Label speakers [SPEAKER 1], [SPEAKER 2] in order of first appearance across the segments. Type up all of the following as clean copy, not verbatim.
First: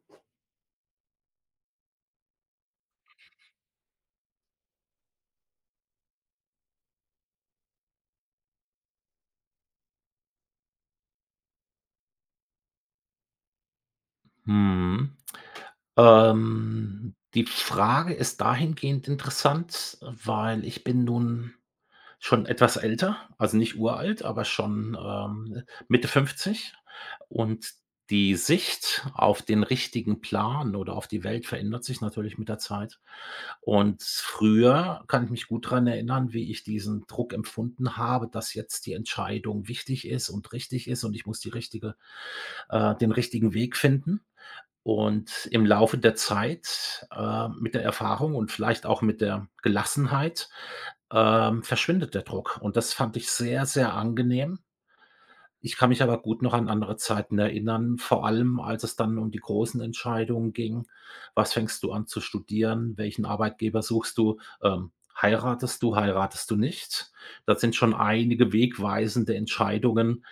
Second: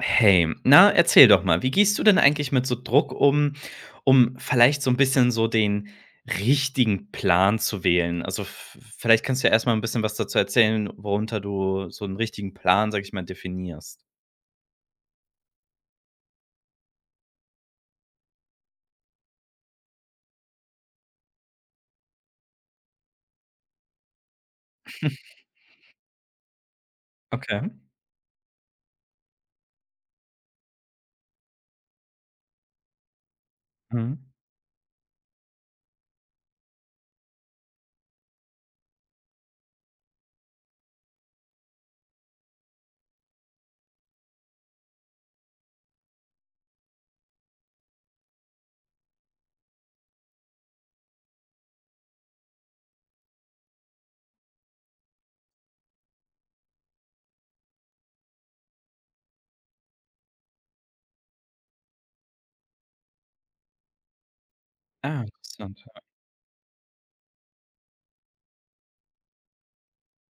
[SPEAKER 1] Hey, na, erzähl doch mal, wie gehst du denn eigentlich mit so Druck um, um vielleicht so ein bisschen so den richtigen Plan zu wählen? Also, v vielleicht kannst du ja erst mal 'n bisschen was dazu erzählen, worunter du so einen richtigen Plan, sag ich mal, definierst.
[SPEAKER 2] Mhm. Die Frage ist dahingehend interessant, weil ich bin nun schon etwas älter, also nicht uralt, aber schon, Mitte 50,
[SPEAKER 1] Okay.
[SPEAKER 2] und die Sicht auf den richtigen Plan oder auf die Welt verändert sich natürlich mit der Zeit. Und
[SPEAKER 1] Mhm.
[SPEAKER 2] früher kann ich mich gut daran erinnern, wie ich diesen Druck empfunden habe, dass jetzt die Entscheidung wichtig ist und richtig ist und ich muss die richtige den richtigen Weg finden. Und im Laufe der Zeit, mit der Erfahrung und vielleicht auch mit der Gelassenheit, verschwindet der Druck. Und das fand ich sehr, sehr angenehm. Ich kann mich aber gut noch an andere Zeiten erinnern, vor allem als es dann um die großen Entscheidungen ging. Was fängst du an zu studieren? Welchen Arbeitgeber suchst du?
[SPEAKER 1] Ah,
[SPEAKER 2] Heiratest du,
[SPEAKER 1] interessant.
[SPEAKER 2] heiratest du nicht? Das sind schon einige wegweisende Entscheidungen,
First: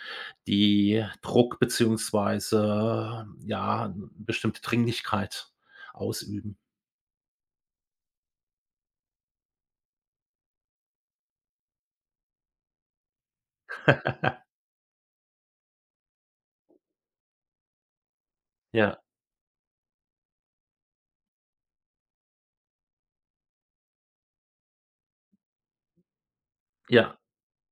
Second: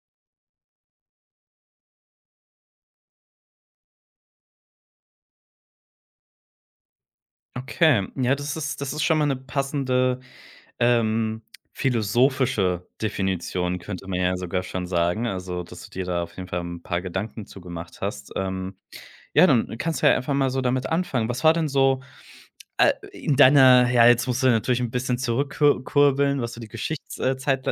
[SPEAKER 2] die Druck beziehungsweise, ja, bestimmte Dringlichkeit ausüben.
[SPEAKER 1] Okay. Ja, das ist schon mal eine passende, ähm, philosophische Definition, könnte man ja sogar schon sagen. Also, dass du dir da auf jeden Fall ein paar Gedanken zu gemacht hast.
[SPEAKER 2] Ja,
[SPEAKER 1] Ja, dann kannst du ja einfach mal so damit anfangen. Was war denn so, in deiner ja, jetzt musst du natürlich ein bisschen zurückkur was so die
[SPEAKER 2] ja,
[SPEAKER 1] Geschichtszeitleiste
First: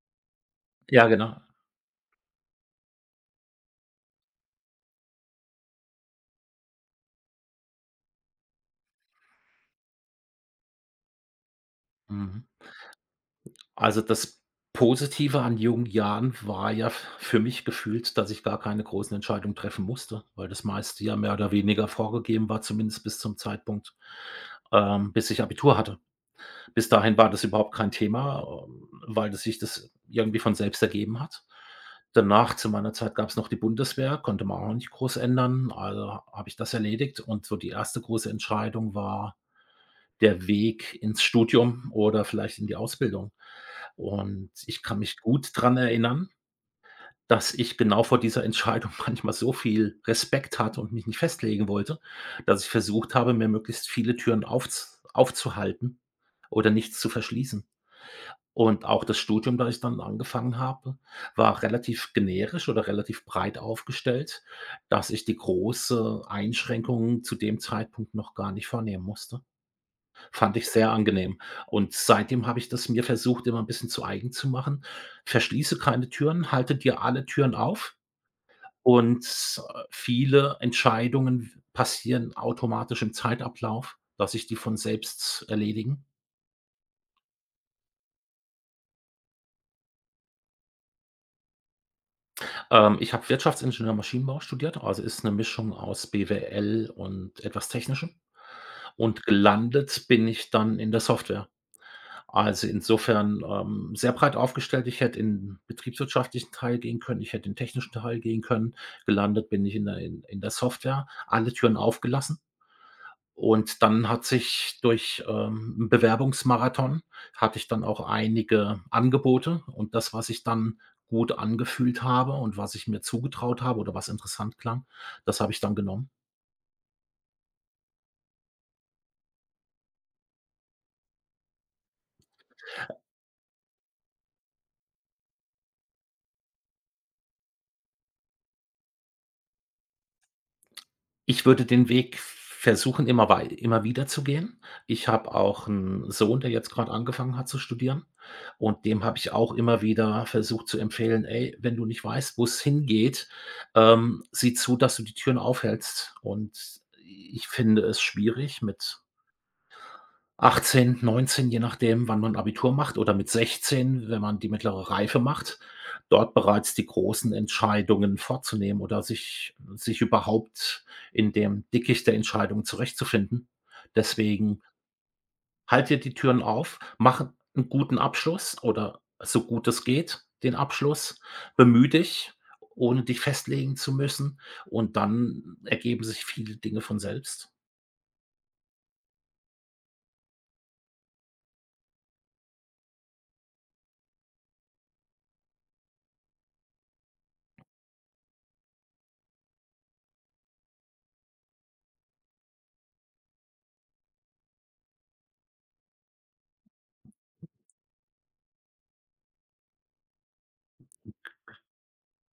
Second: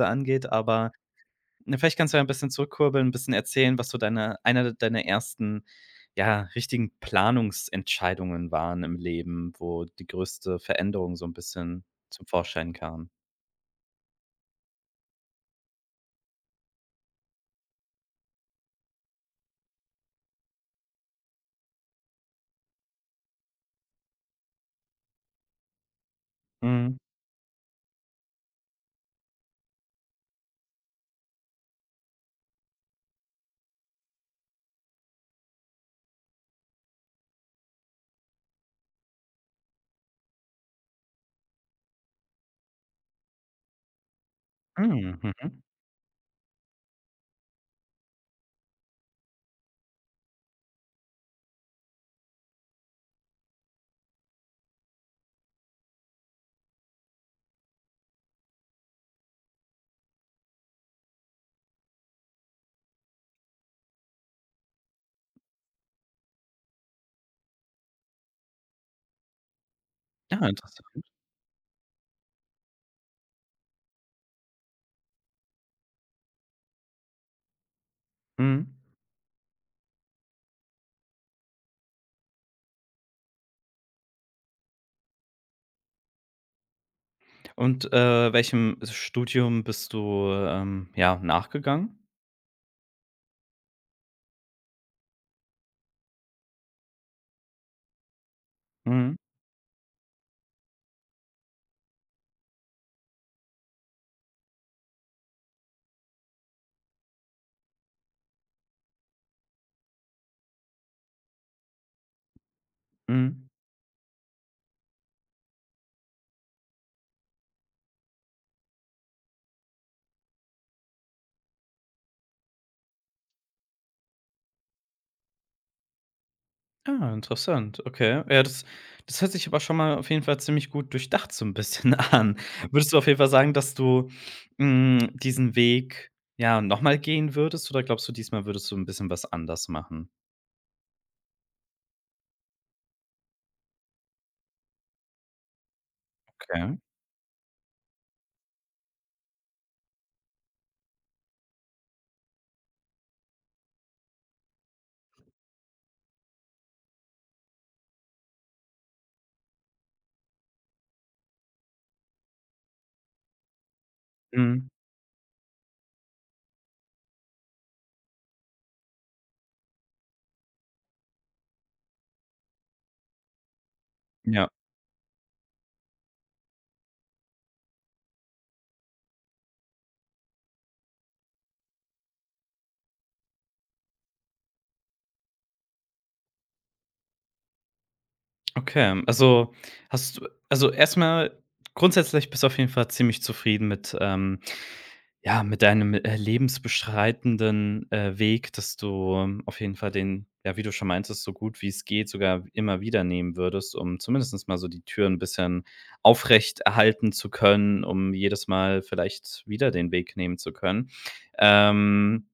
[SPEAKER 1] angeht, aber,
[SPEAKER 2] ja, genau.
[SPEAKER 1] ne, vielleicht kannst du ja ein bisschen zurückkurbeln, ein bisschen erzählen, was so deine einer deiner ersten, ja, richtigen Planungsentscheidungen waren im Leben, wo die größte Veränderung so ein bisschen zum
[SPEAKER 2] Mhm.
[SPEAKER 1] Vorschein kam.
[SPEAKER 2] Also, das Positive an jungen Jahren war ja f für mich gefühlt, dass ich gar keine großen Entscheidungen treffen musste, weil das meiste ja mehr oder weniger vorgegeben war, zumindest bis zum Zeitpunkt, bis ich Abitur hatte. Bis
[SPEAKER 1] Mhm.
[SPEAKER 2] dahin war das überhaupt kein Thema, weil das sich das irgendwie von selbst ergeben hat. Danach, zu meiner Zeit, gab's noch die Bundeswehr, konnte man auch nicht groß ändern, also habe ich das erledigt. Und so die erste große Entscheidung war der Weg ins Studium oder vielleicht in die Ausbildung. Und ich kann
[SPEAKER 1] Mhm,
[SPEAKER 2] mich gut
[SPEAKER 1] mhm.
[SPEAKER 2] dran erinnern, dass ich genau vor dieser Entscheidung manchmal so viel Respekt hatte und mich nicht festlegen wollte, dass ich versucht habe, mir möglichst viele Türen aufzuhalten oder nichts zu verschließen. Und auch das Studium, das ich dann angefangen habe, war relativ generisch oder relativ breit aufgestellt, dass ich die große Einschränkung zu dem Zeitpunkt noch gar nicht vornehmen musste.
[SPEAKER 1] Ja,
[SPEAKER 2] Fand ich sehr
[SPEAKER 1] interessant.
[SPEAKER 2] angenehm. Und seitdem habe ich das mir versucht, immer ein bisschen zu eigen zu machen. Verschließe keine Türen, halte dir alle Türen auf
[SPEAKER 1] Mhm.
[SPEAKER 2] und, viele Entscheidungen passieren automatisch im Zeitablauf, dass sich die von selbst erledigen.
[SPEAKER 1] Und, welchem Studium bist du, ja, nachgegangen?
[SPEAKER 2] Ich habe Wirtschaftsingenieur Maschinenbau studiert, also ist 'ne Mischung aus BWL und etwas Technischem.
[SPEAKER 1] Mhm.
[SPEAKER 2] Und gelandet bin ich dann in der Software. Also, insofern, sehr breit aufgestellt. Ich hätte in 'n betriebswirtschaftlichen Teil gehen können, ich hätte in 'n technischen Teil gehen können. Gelandet bin ich in der in der Software, alle Türen aufgelassen.
[SPEAKER 1] Mhm.
[SPEAKER 2] Und dann hat sich durch, 'n Bewerbungsmarathon hatte ich dann auch einige Angebote und das, was ich dann gut angefühlt habe und was ich mir zugetraut habe oder was interessant klang, das habe ich dann genommen.
[SPEAKER 1] Ah, interessant, okay. Ja, das hört sich aber schon mal auf jeden Fall ziemlich gut durchdacht so ein bisschen an. Würdest du auf jeden Fall sagen, dass du, diesen Weg, ja, noch mal gehen würdest oder glaubst du, diesmal würdest du ein bisschen was anders machen?
[SPEAKER 2] Ich würde den Weg versuchen, immer wieder zu gehen. Ich habe auch 'n Sohn, der jetzt
[SPEAKER 1] Okay.
[SPEAKER 2] grad angefangen hat zu studieren und dem habe ich auch immer wieder versucht zu empfehlen: „Ey, wenn du nicht weißt, wo's hingeht, sieh zu, dass du die Türen aufhältst.“ Und i ich finde es schwierig mit 18, 19, je nachdem, wann man Abitur macht oder mit 16, wenn man die
[SPEAKER 1] Mhm.
[SPEAKER 2] mittlere Reife macht, dort bereits die großen Entscheidungen vorzunehmen oder sich überhaupt in dem Dickicht der Entscheidungen zurechtzufinden.
[SPEAKER 1] Ja,
[SPEAKER 2] Deswegen halt dir die Türen auf, mach einen guten Abschluss oder so gut es geht, den Abschluss. Bemühe dich, ohne dich festlegen zu müssen, und dann ergeben sich viele Dinge von selbst.
[SPEAKER 1] okay. Also, erstmal grundsätzlich bist du auf jeden Fall ziemlich zufrieden mit, ja, mit deinem, lebensbeschreitenden, Weg, dass du auf jeden Fall den ja, wie du schon meintest, so gut wie es geht, sogar immer wieder nehmen würdest, um zumindest mal so die Tür 'n bisschen aufrecht erhalten zu können, um jedes Mal vielleicht wieder den Weg nehmen zu können. Ähm,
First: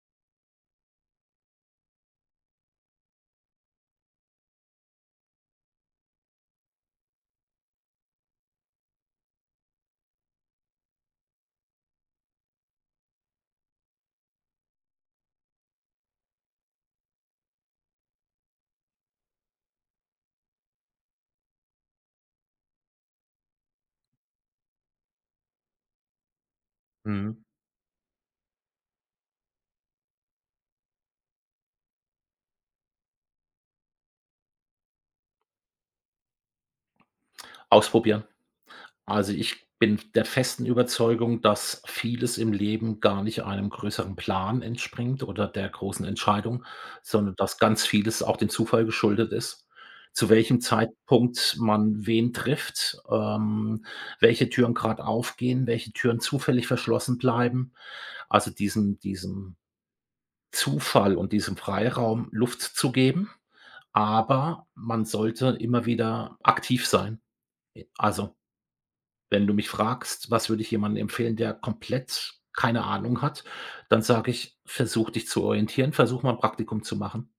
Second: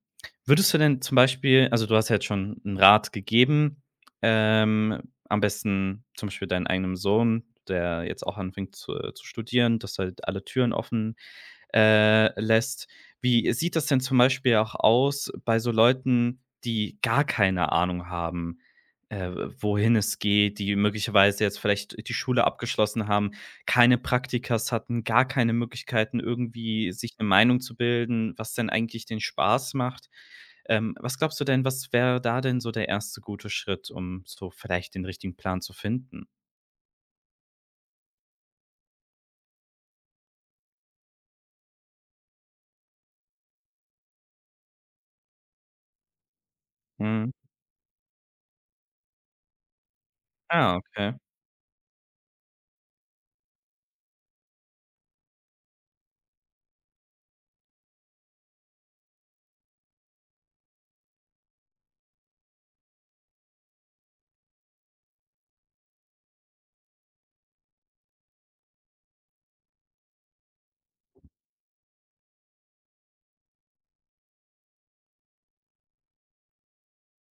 [SPEAKER 1] würdest du denn zum Beispiel also, du hast ja jetzt schon einen Rat gegeben, ähm, am besten zum Beispiel deinem eigenen Sohn, der jetzt auch anfängt zu studieren, dass halt alle Türen offen lässt. Wie sieht das denn zum Beispiel auch aus bei so Leuten, die gar keine Ahnung haben, äh, wohin es geht, die möglicherweise jetzt vielleicht die Schule abgeschlossen haben, keine Praktikas hatten, gar keine Möglichkeiten, irgendwie sich eine
[SPEAKER 2] Mhm.
[SPEAKER 1] Meinung zu bilden, was denn eigentlich den Spaß macht. Was glaubst du denn, was wäre da denn so der erste gute Schritt, um so vielleicht den richtigen Plan zu finden?
[SPEAKER 2] Ausprobieren. Also, ich bin der festen Überzeugung, dass vieles im Leben gar nicht einem größeren Plan entspringt oder der großen Entscheidung,
[SPEAKER 1] Mhm.
[SPEAKER 2] sondern dass ganz vieles auch dem Zufall geschuldet ist. Zu welchem
[SPEAKER 1] Ah, okay.
[SPEAKER 2] Zeitpunkt man wen trifft, welche Türen gerade aufgehen, welche Türen zufällig verschlossen bleiben. Also, diesem Zufall und diesem Freiraum Luft zu geben, aber man sollte immer wieder aktiv sein. E Also, wenn du mich fragst: „Was würde ich jemandem empfehlen, der komplett keine Ahnung hat?“ Dann sage ich: „Versuch dich zu orientieren, versuch mal ein Praktikum zu machen.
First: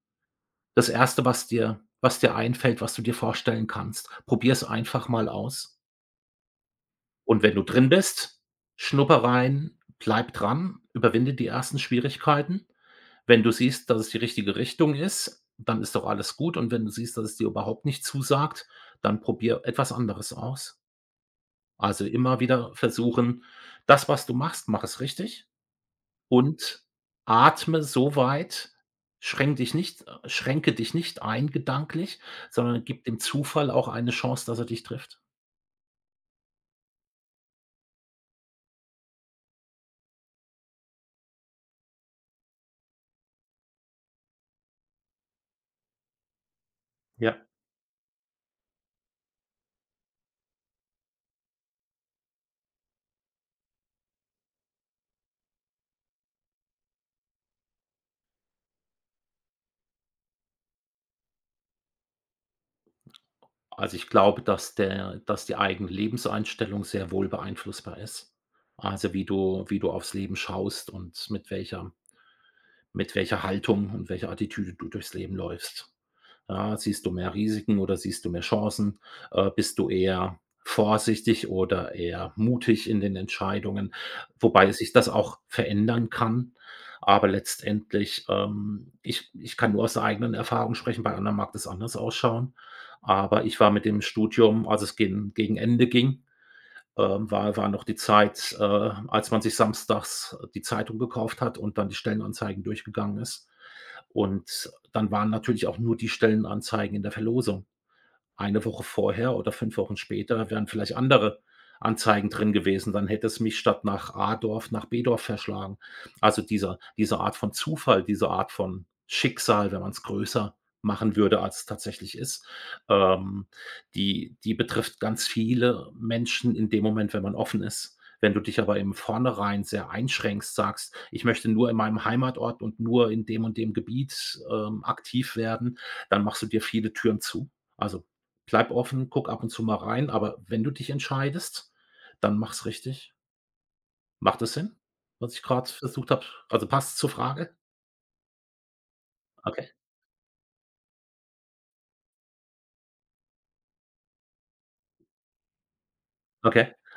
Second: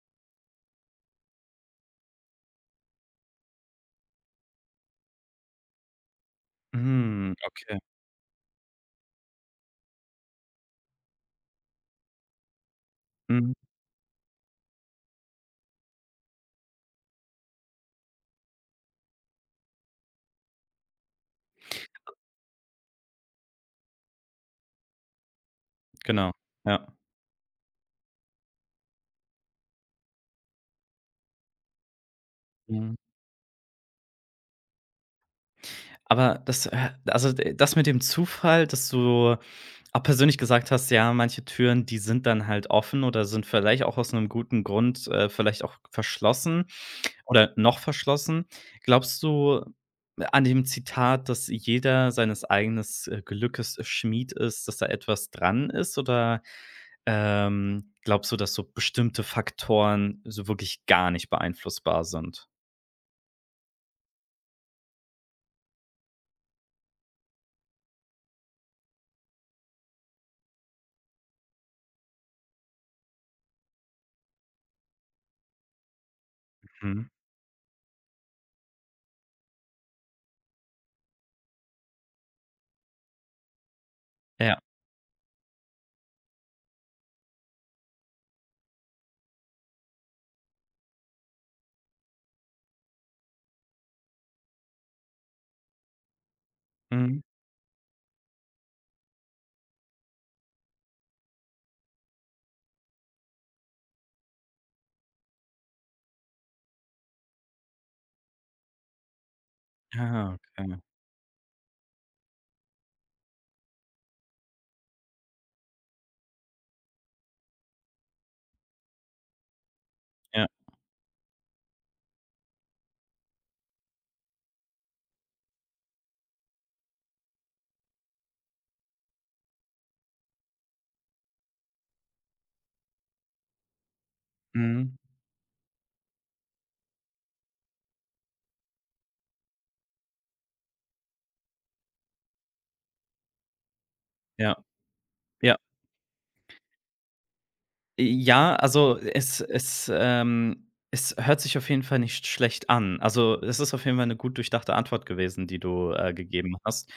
[SPEAKER 2] Das erste, was dir einfällt, was du dir vorstellen kannst. Probier es einfach mal aus.
[SPEAKER 1] Mhm,
[SPEAKER 2] Und wenn du
[SPEAKER 1] okay.
[SPEAKER 2] drin bist, schnupper rein, bleib dran, überwinde die ersten Schwierigkeiten. Wenn du
[SPEAKER 1] Mhm,
[SPEAKER 2] siehst, dass es die richtige Richtung ist, dann ist doch alles gut. Und wenn du siehst, dass es dir überhaupt nicht zusagt, dann probier etwas anderes aus.“ Also, immer wieder versuchen, das, was du machst, mach es richtig
[SPEAKER 1] genau,
[SPEAKER 2] und
[SPEAKER 1] ja.
[SPEAKER 2] atme so weit, schränke dich nicht ein gedanklich, sondern gib dem Zufall auch eine Chance, dass er dich trifft.
[SPEAKER 1] Aber das also, d das mit dem Zufall, dass du auch persönlich gesagt hast, ja, manche Türen, die sind dann halt offen oder sind vielleicht auch aus einem guten Grund, vielleicht auch verschlossen
[SPEAKER 2] Ja,
[SPEAKER 1] oder noch verschlossen. Glaubst du an dem Zitat, dass jeder seines eigenen Glückes Schmied ist, dass da etwas dran ist? Oder, glaubst du, dass so bestimmte Faktoren so wirklich gar nicht beeinflussbar sind?
[SPEAKER 2] also, ich glaube, dass die eigene Lebenseinstellung sehr wohl beeinflussbar ist. Also, wie du aufs Leben schaust und mit welcher Haltung und welcher Attitüde du durchs Leben läufst. Ja, siehst
[SPEAKER 1] Mhm.
[SPEAKER 2] du mehr Risiken oder siehst du mehr Chancen? Bist du eher vorsichtig oder eher mutig in den Entscheidungen?
[SPEAKER 1] Ja.
[SPEAKER 2] Wobei sich das auch verändern kann. Aber letztendlich, ich kann nur aus der eigenen Erfahrung sprechen, bei anderen mag das anders ausschauen. Aber ich war mit dem Studium, als es gen gegen Ende ging,
[SPEAKER 1] Mhm.
[SPEAKER 2] war noch die Zeit, als man sich samstags die Zeitung gekauft hat und dann die Stellenanzeigen durchgegangen ist. Und dann waren natürlich auch nur die Stellenanzeigen in der Verlosung. Eine Woche vorher oder 5 Wochen
[SPEAKER 1] Ah,
[SPEAKER 2] später wären
[SPEAKER 1] okay.
[SPEAKER 2] vielleicht andere Anzeigen drin gewesen. Dann hätte es mich statt nach A-Dorf nach B-Dorf verschlagen. Also, dieser diese Art von Zufall, diese Art von Schicksal, wenn man es
[SPEAKER 1] Ja.
[SPEAKER 2] größer machen würde, als es tatsächlich ist, ähm, die betrifft ganz viele Menschen in dem Moment, wenn man offen ist. Wenn du dich aber im Vornherein sehr einschränkst, sagst: „Ich möchte nur in meinem Heimatort und nur in dem und dem Gebiet,
[SPEAKER 1] Mhm.
[SPEAKER 2] aktiv werden“, dann machst du dir viele Türen zu. Also, bleib offen, guck ab und zu mal rein, aber wenn du dich entscheidest, dann mach's richtig. Macht das
[SPEAKER 1] Ja.
[SPEAKER 2] Sinn, was ich
[SPEAKER 1] Ja.
[SPEAKER 2] gerade versucht habe? Also, passt zur Frage?
[SPEAKER 1] Ja, also es
[SPEAKER 2] Okay,
[SPEAKER 1] es, ähm es hört sich auf jeden Fall nicht schlecht an. Also, es ist auf jeden Fall eine gut durchdachte Antwort gewesen, die du, gegeben
[SPEAKER 2] okay.
[SPEAKER 1] hast.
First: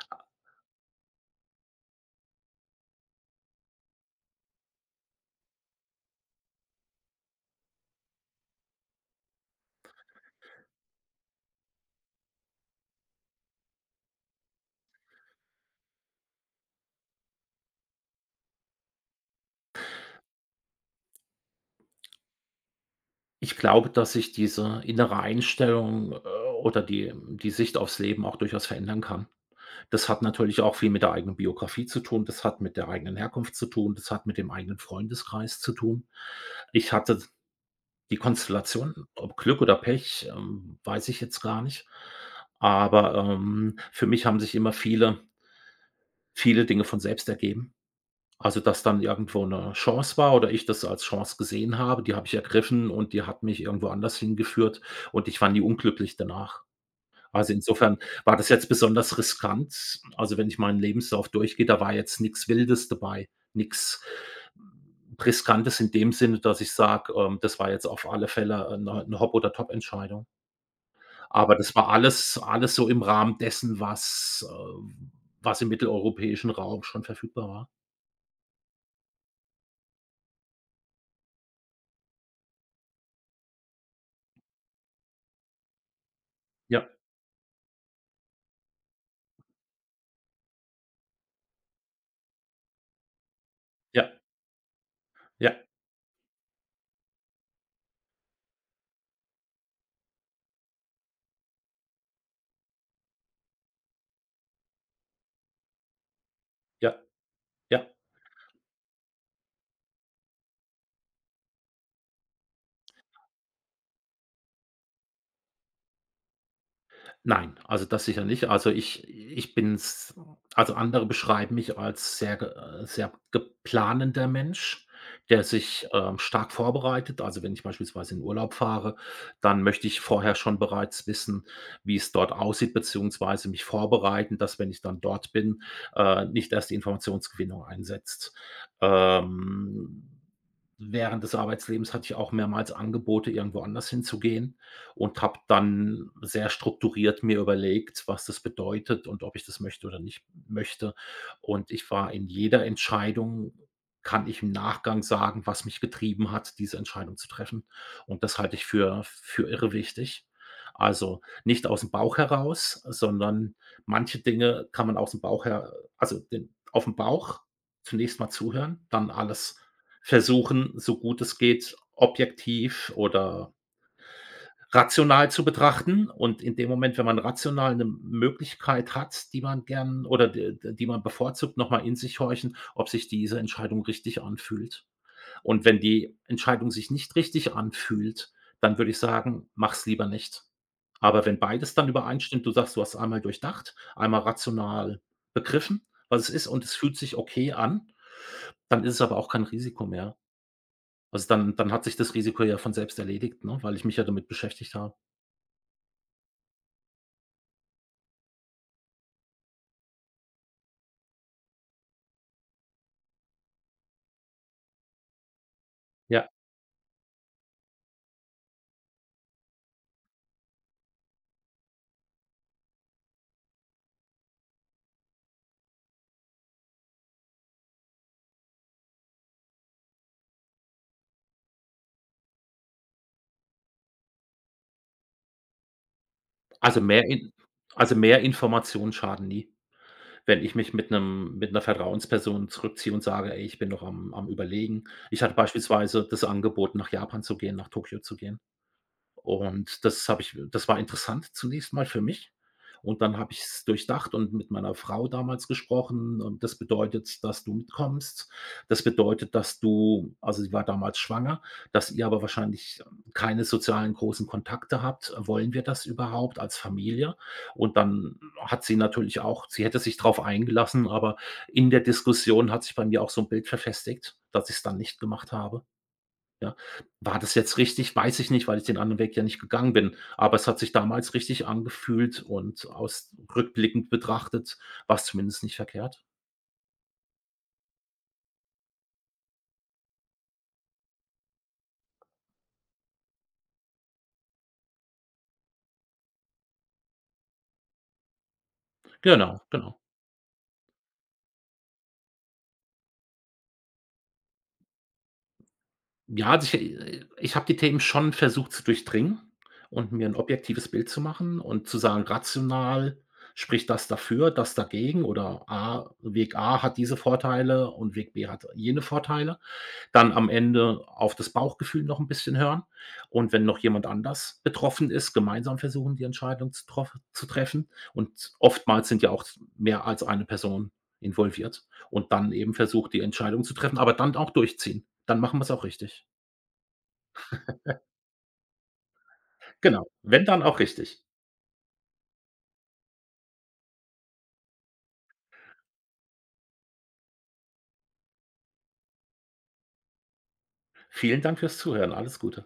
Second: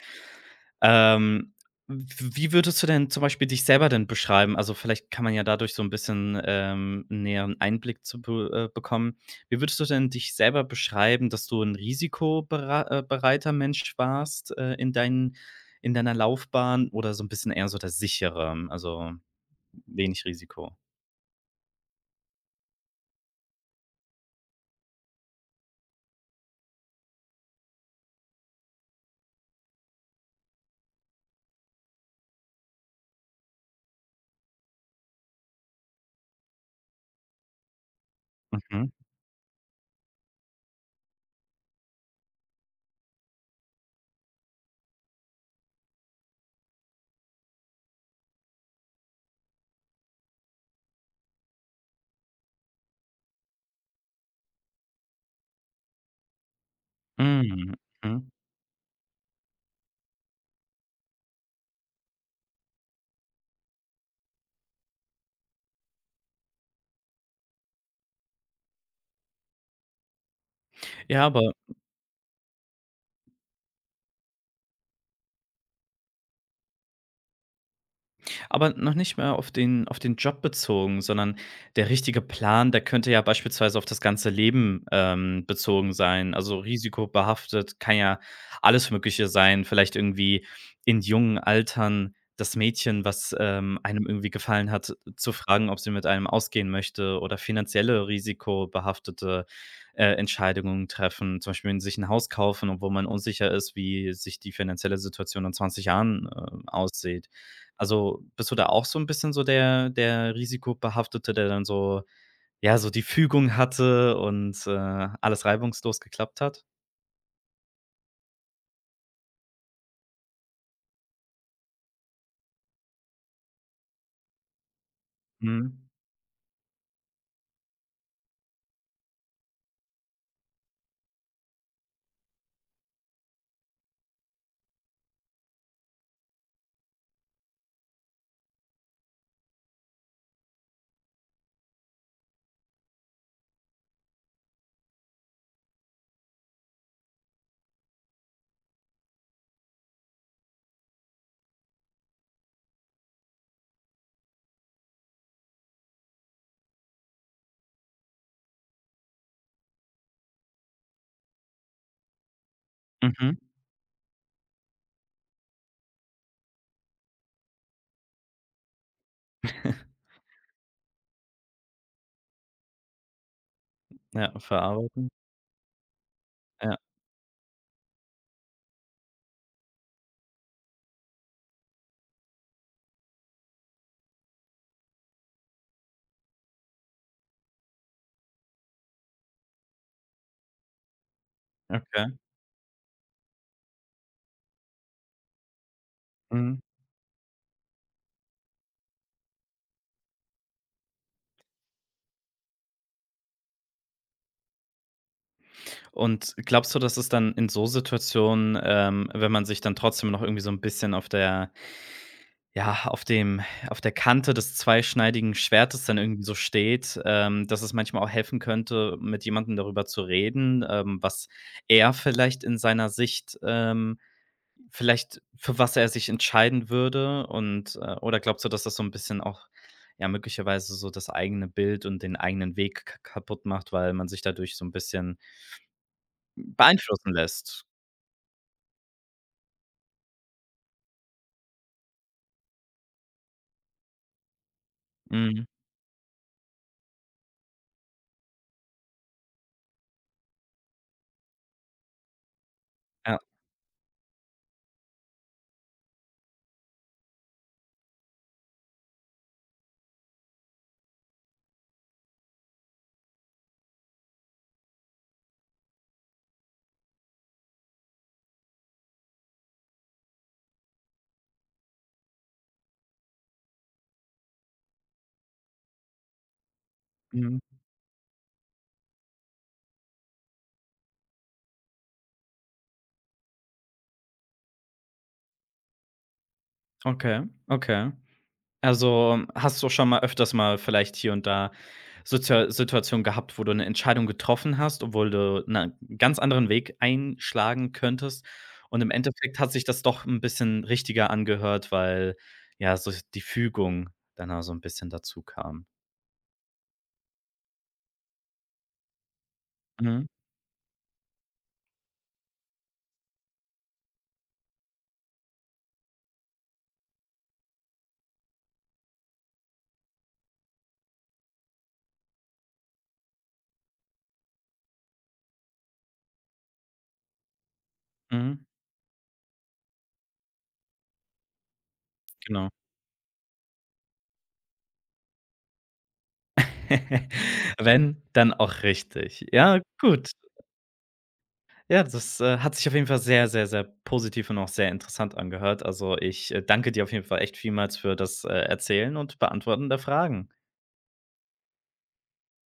[SPEAKER 1] Ähm, w wie würdest du denn zum Beispiel dich selber denn beschreiben? Also, vielleicht kann man ja dadurch so ein bisschen, einen näheren Einblick zu be bekommen. Wie würdest du denn dich selber beschreiben, dass du ein risikobera bereiter Mensch warst, in deinen in deiner Laufbahn oder so ein bisschen eher so der sichere, also wenig Risiko?
[SPEAKER 2] Ich glaube, dass sich diese innere Einstellung, oder die Sicht aufs Leben auch durchaus verändern kann. Das hat natürlich auch viel mit der eigenen Biografie zu tun, das hat mit der eigenen Herkunft zu tun, das hat mit dem eigenen Freundeskreis zu tun. Ich hatte die
[SPEAKER 1] Mhm.
[SPEAKER 2] Konstellation, ob Glück oder Pech, weiß ich jetzt gar nicht. Aber, für mich haben sich immer viele viele Dinge von selbst ergeben. Also, dass dann irgendwo 'ne Chance war oder ich das als Chance gesehen habe, die habe ich ergriffen und die hat mich irgendwo anders hingeführt und ich war nie unglücklich danach. Also,
[SPEAKER 1] Mhm,
[SPEAKER 2] insofern
[SPEAKER 1] mhm.
[SPEAKER 2] war das jetzt besonders riskant. Also, wenn ich meinen Lebenslauf durchgehe, da war jetzt nichts Wildes dabei, nichts Riskantes in dem Sinne, dass ich sage, das war jetzt auf alle Fälle eine 'ne Hop oder Top Entscheidung.
[SPEAKER 1] Ja, aber,
[SPEAKER 2] Aber das war alles so im Rahmen dessen, was im mitteleuropäischen Raum schon verfügbar war.
[SPEAKER 1] Aber noch nicht mehr auf den Job bezogen, sondern der richtige Plan, der könnte ja beispielsweise auf das ganze Leben, bezogen sein. Also,
[SPEAKER 2] Ja,
[SPEAKER 1] risikobehaftet kann ja alles Mögliche sein. Vielleicht irgendwie in jungen Altern das Mädchen, was, einem
[SPEAKER 2] ja,
[SPEAKER 1] irgendwie gefallen hat, zu
[SPEAKER 2] ja,
[SPEAKER 1] fragen, ob sie mit einem ausgehen möchte oder finanzielle risikobehaftete, Entscheidungen treffen. Zum Beispiel sich ein Haus kaufen, obwohl man unsicher ist, wie sich die finanzielle Situation in 20 Jahren,
[SPEAKER 2] ja,
[SPEAKER 1] aussieht.
[SPEAKER 2] ja.
[SPEAKER 1] Also, bist du da auch so ein bisschen so der Risikobehaftete, der dann so ja, so die Fügung hatte und, alles reibungslos geklappt hat?
[SPEAKER 2] Nein, also das sicher nicht. Also ich bin's, also andere beschreiben mich als sehr geplanender Mensch, der
[SPEAKER 1] Mhm.
[SPEAKER 2] sich, stark vorbereitet. Also wenn ich beispielsweise in Urlaub fahre, dann möchte ich vorher schon bereits wissen, wie es dort aussieht, beziehungsweise mich vorbereiten, dass, wenn ich dann dort bin, nicht erst die Informationsgewinnung einsetzt. Ähm Während des Arbeitslebens hatte ich auch mehrmals Angebote, irgendwo anders hinzugehen, und habe dann sehr strukturiert mir überlegt, was das bedeutet und ob ich das möchte oder nicht möchte. Und ich war in jeder Entscheidung, kann ich im Nachgang sagen, was mich getrieben hat, diese Entscheidung zu treffen. Und das halte ich für irre wichtig. Also, nicht aus dem Bauch heraus,
[SPEAKER 1] Mhm.
[SPEAKER 2] sondern manche Dinge kann man aus dem Bauch her also, den auf dem Bauch zunächst mal zuhören, dann alles versuchen, so gut es geht, objektiv oder
[SPEAKER 1] Ja, verarbeiten.
[SPEAKER 2] rational zu betrachten. Und in dem
[SPEAKER 1] Ja,
[SPEAKER 2] Moment, wenn man rational eine Möglichkeit hat, die man gern oder d die man bevorzugt, nochmal in sich horchen, ob sich diese Entscheidung richtig anfühlt. Und wenn die Entscheidung sich nicht richtig anfühlt, dann würde ich sagen, mach's lieber nicht. Aber wenn beides dann
[SPEAKER 1] okay.
[SPEAKER 2] übereinstimmt, du sagst, du hast einmal durchdacht, einmal rational begriffen, was es ist,
[SPEAKER 1] Mhm.
[SPEAKER 2] und es fühlt sich okay an, dann ist es aber auch kein Risiko mehr. Also, dann dann hat sich das Risiko ja von selbst erledigt, ne, weil ich mich ja damit beschäftigt habe.
[SPEAKER 1] Und glaubst du, dass es dann in so Situationen, wenn man sich dann trotzdem noch irgendwie so ein bisschen auf der ja, auf dem auf der Kante des zweischneidigen Schwertes dann irgendwie
[SPEAKER 2] Ja,
[SPEAKER 1] so steht, dass es manchmal auch helfen könnte, mit jemandem darüber zu reden, was er vielleicht in seiner Sicht vielleicht für was er sich entscheiden würde und oder glaubst du, dass das so ein bisschen auch, ja, möglicherweise so das eigene Bild und den eigenen Weg k kaputt macht, weil man sich dadurch so ein bisschen
[SPEAKER 2] also, mehr
[SPEAKER 1] beeinflussen
[SPEAKER 2] in
[SPEAKER 1] lässt?
[SPEAKER 2] also, mehr Informationen schaden nie. Wenn ich mich mit einer Vertrauensperson zurückziehe und sage: „Ey, ich bin noch am Überlegen.“ Ich hatte
[SPEAKER 1] Mhm.
[SPEAKER 2] beispielsweise das Angebot, nach Japan zu gehen, nach Tokio zu gehen. Und das habe ich, das war interessant zunächst mal für mich. Und dann
[SPEAKER 1] Ja.
[SPEAKER 2] habe ich es durchdacht und mit meiner Frau damals gesprochen, und das bedeutet, dass du mitkommst. Das bedeutet, dass du, also, sie war damals schwanger, dass ihr aber wahrscheinlich keine sozialen großen Kontakte habt. Wollen wir das überhaupt als Familie? Und dann hat sie natürlich auch, sie hätte sich darauf eingelassen, aber in der Diskussion hat sich bei mir auch so ein Bild verfestigt, dass ich es dann nicht gemacht habe. Ja. War das
[SPEAKER 1] Mhm.
[SPEAKER 2] jetzt richtig? Weiß ich nicht, weil ich den anderen Weg ja nicht gegangen bin. Aber es hat sich damals richtig angefühlt und aus rückblickend betrachtet war es zumindest nicht verkehrt.
[SPEAKER 1] Okay, okay. Also, hast du schon mal öfters mal vielleicht hier und da Sozial Situationen gehabt, wo du eine Entscheidung getroffen hast, obwohl du einen ganz anderen Weg einschlagen könntest und im Endeffekt
[SPEAKER 2] Genau,
[SPEAKER 1] hat sich
[SPEAKER 2] genau.
[SPEAKER 1] das doch ein bisschen richtiger angehört, weil, ja, so die Fügung dann auch so ein bisschen dazu kam.
[SPEAKER 2] Ja, also ich habe die Themen schon versucht zu durchdringen und
[SPEAKER 1] Mhm,
[SPEAKER 2] mir ein objektives Bild zu machen und zu sagen: „Rational spricht das dafür, das dagegen“ oder „A Weg A hat diese Vorteile und Weg B hat jene Vorteile.“ Dann am Ende auf das Bauchgefühl noch 'n bisschen hören und wenn noch jemand anders betroffen ist, gemeinsam versuchen, die Entscheidung zu troff zu treffen, und
[SPEAKER 1] mhm,
[SPEAKER 2] oftmals sind ja auch z mehr als eine Person involviert, und dann
[SPEAKER 1] genau.
[SPEAKER 2] eben versucht, die Entscheidung zu treffen, aber dann auch durchziehen. Dann machen wir's auch richtig.
[SPEAKER 1] Wenn, dann auch richtig. Ja,
[SPEAKER 2] Genau,
[SPEAKER 1] gut.
[SPEAKER 2] wenn, dann auch richtig.
[SPEAKER 1] Ja, das, hat sich auf jeden Fall sehr, sehr, sehr positiv und auch sehr interessant angehört. Also, ich, danke dir auf jeden Fall echt vielmals für das, Erzählen und Beantworten der Fragen.
[SPEAKER 2] Vielen Dank fürs Zuhören. Alles Gute.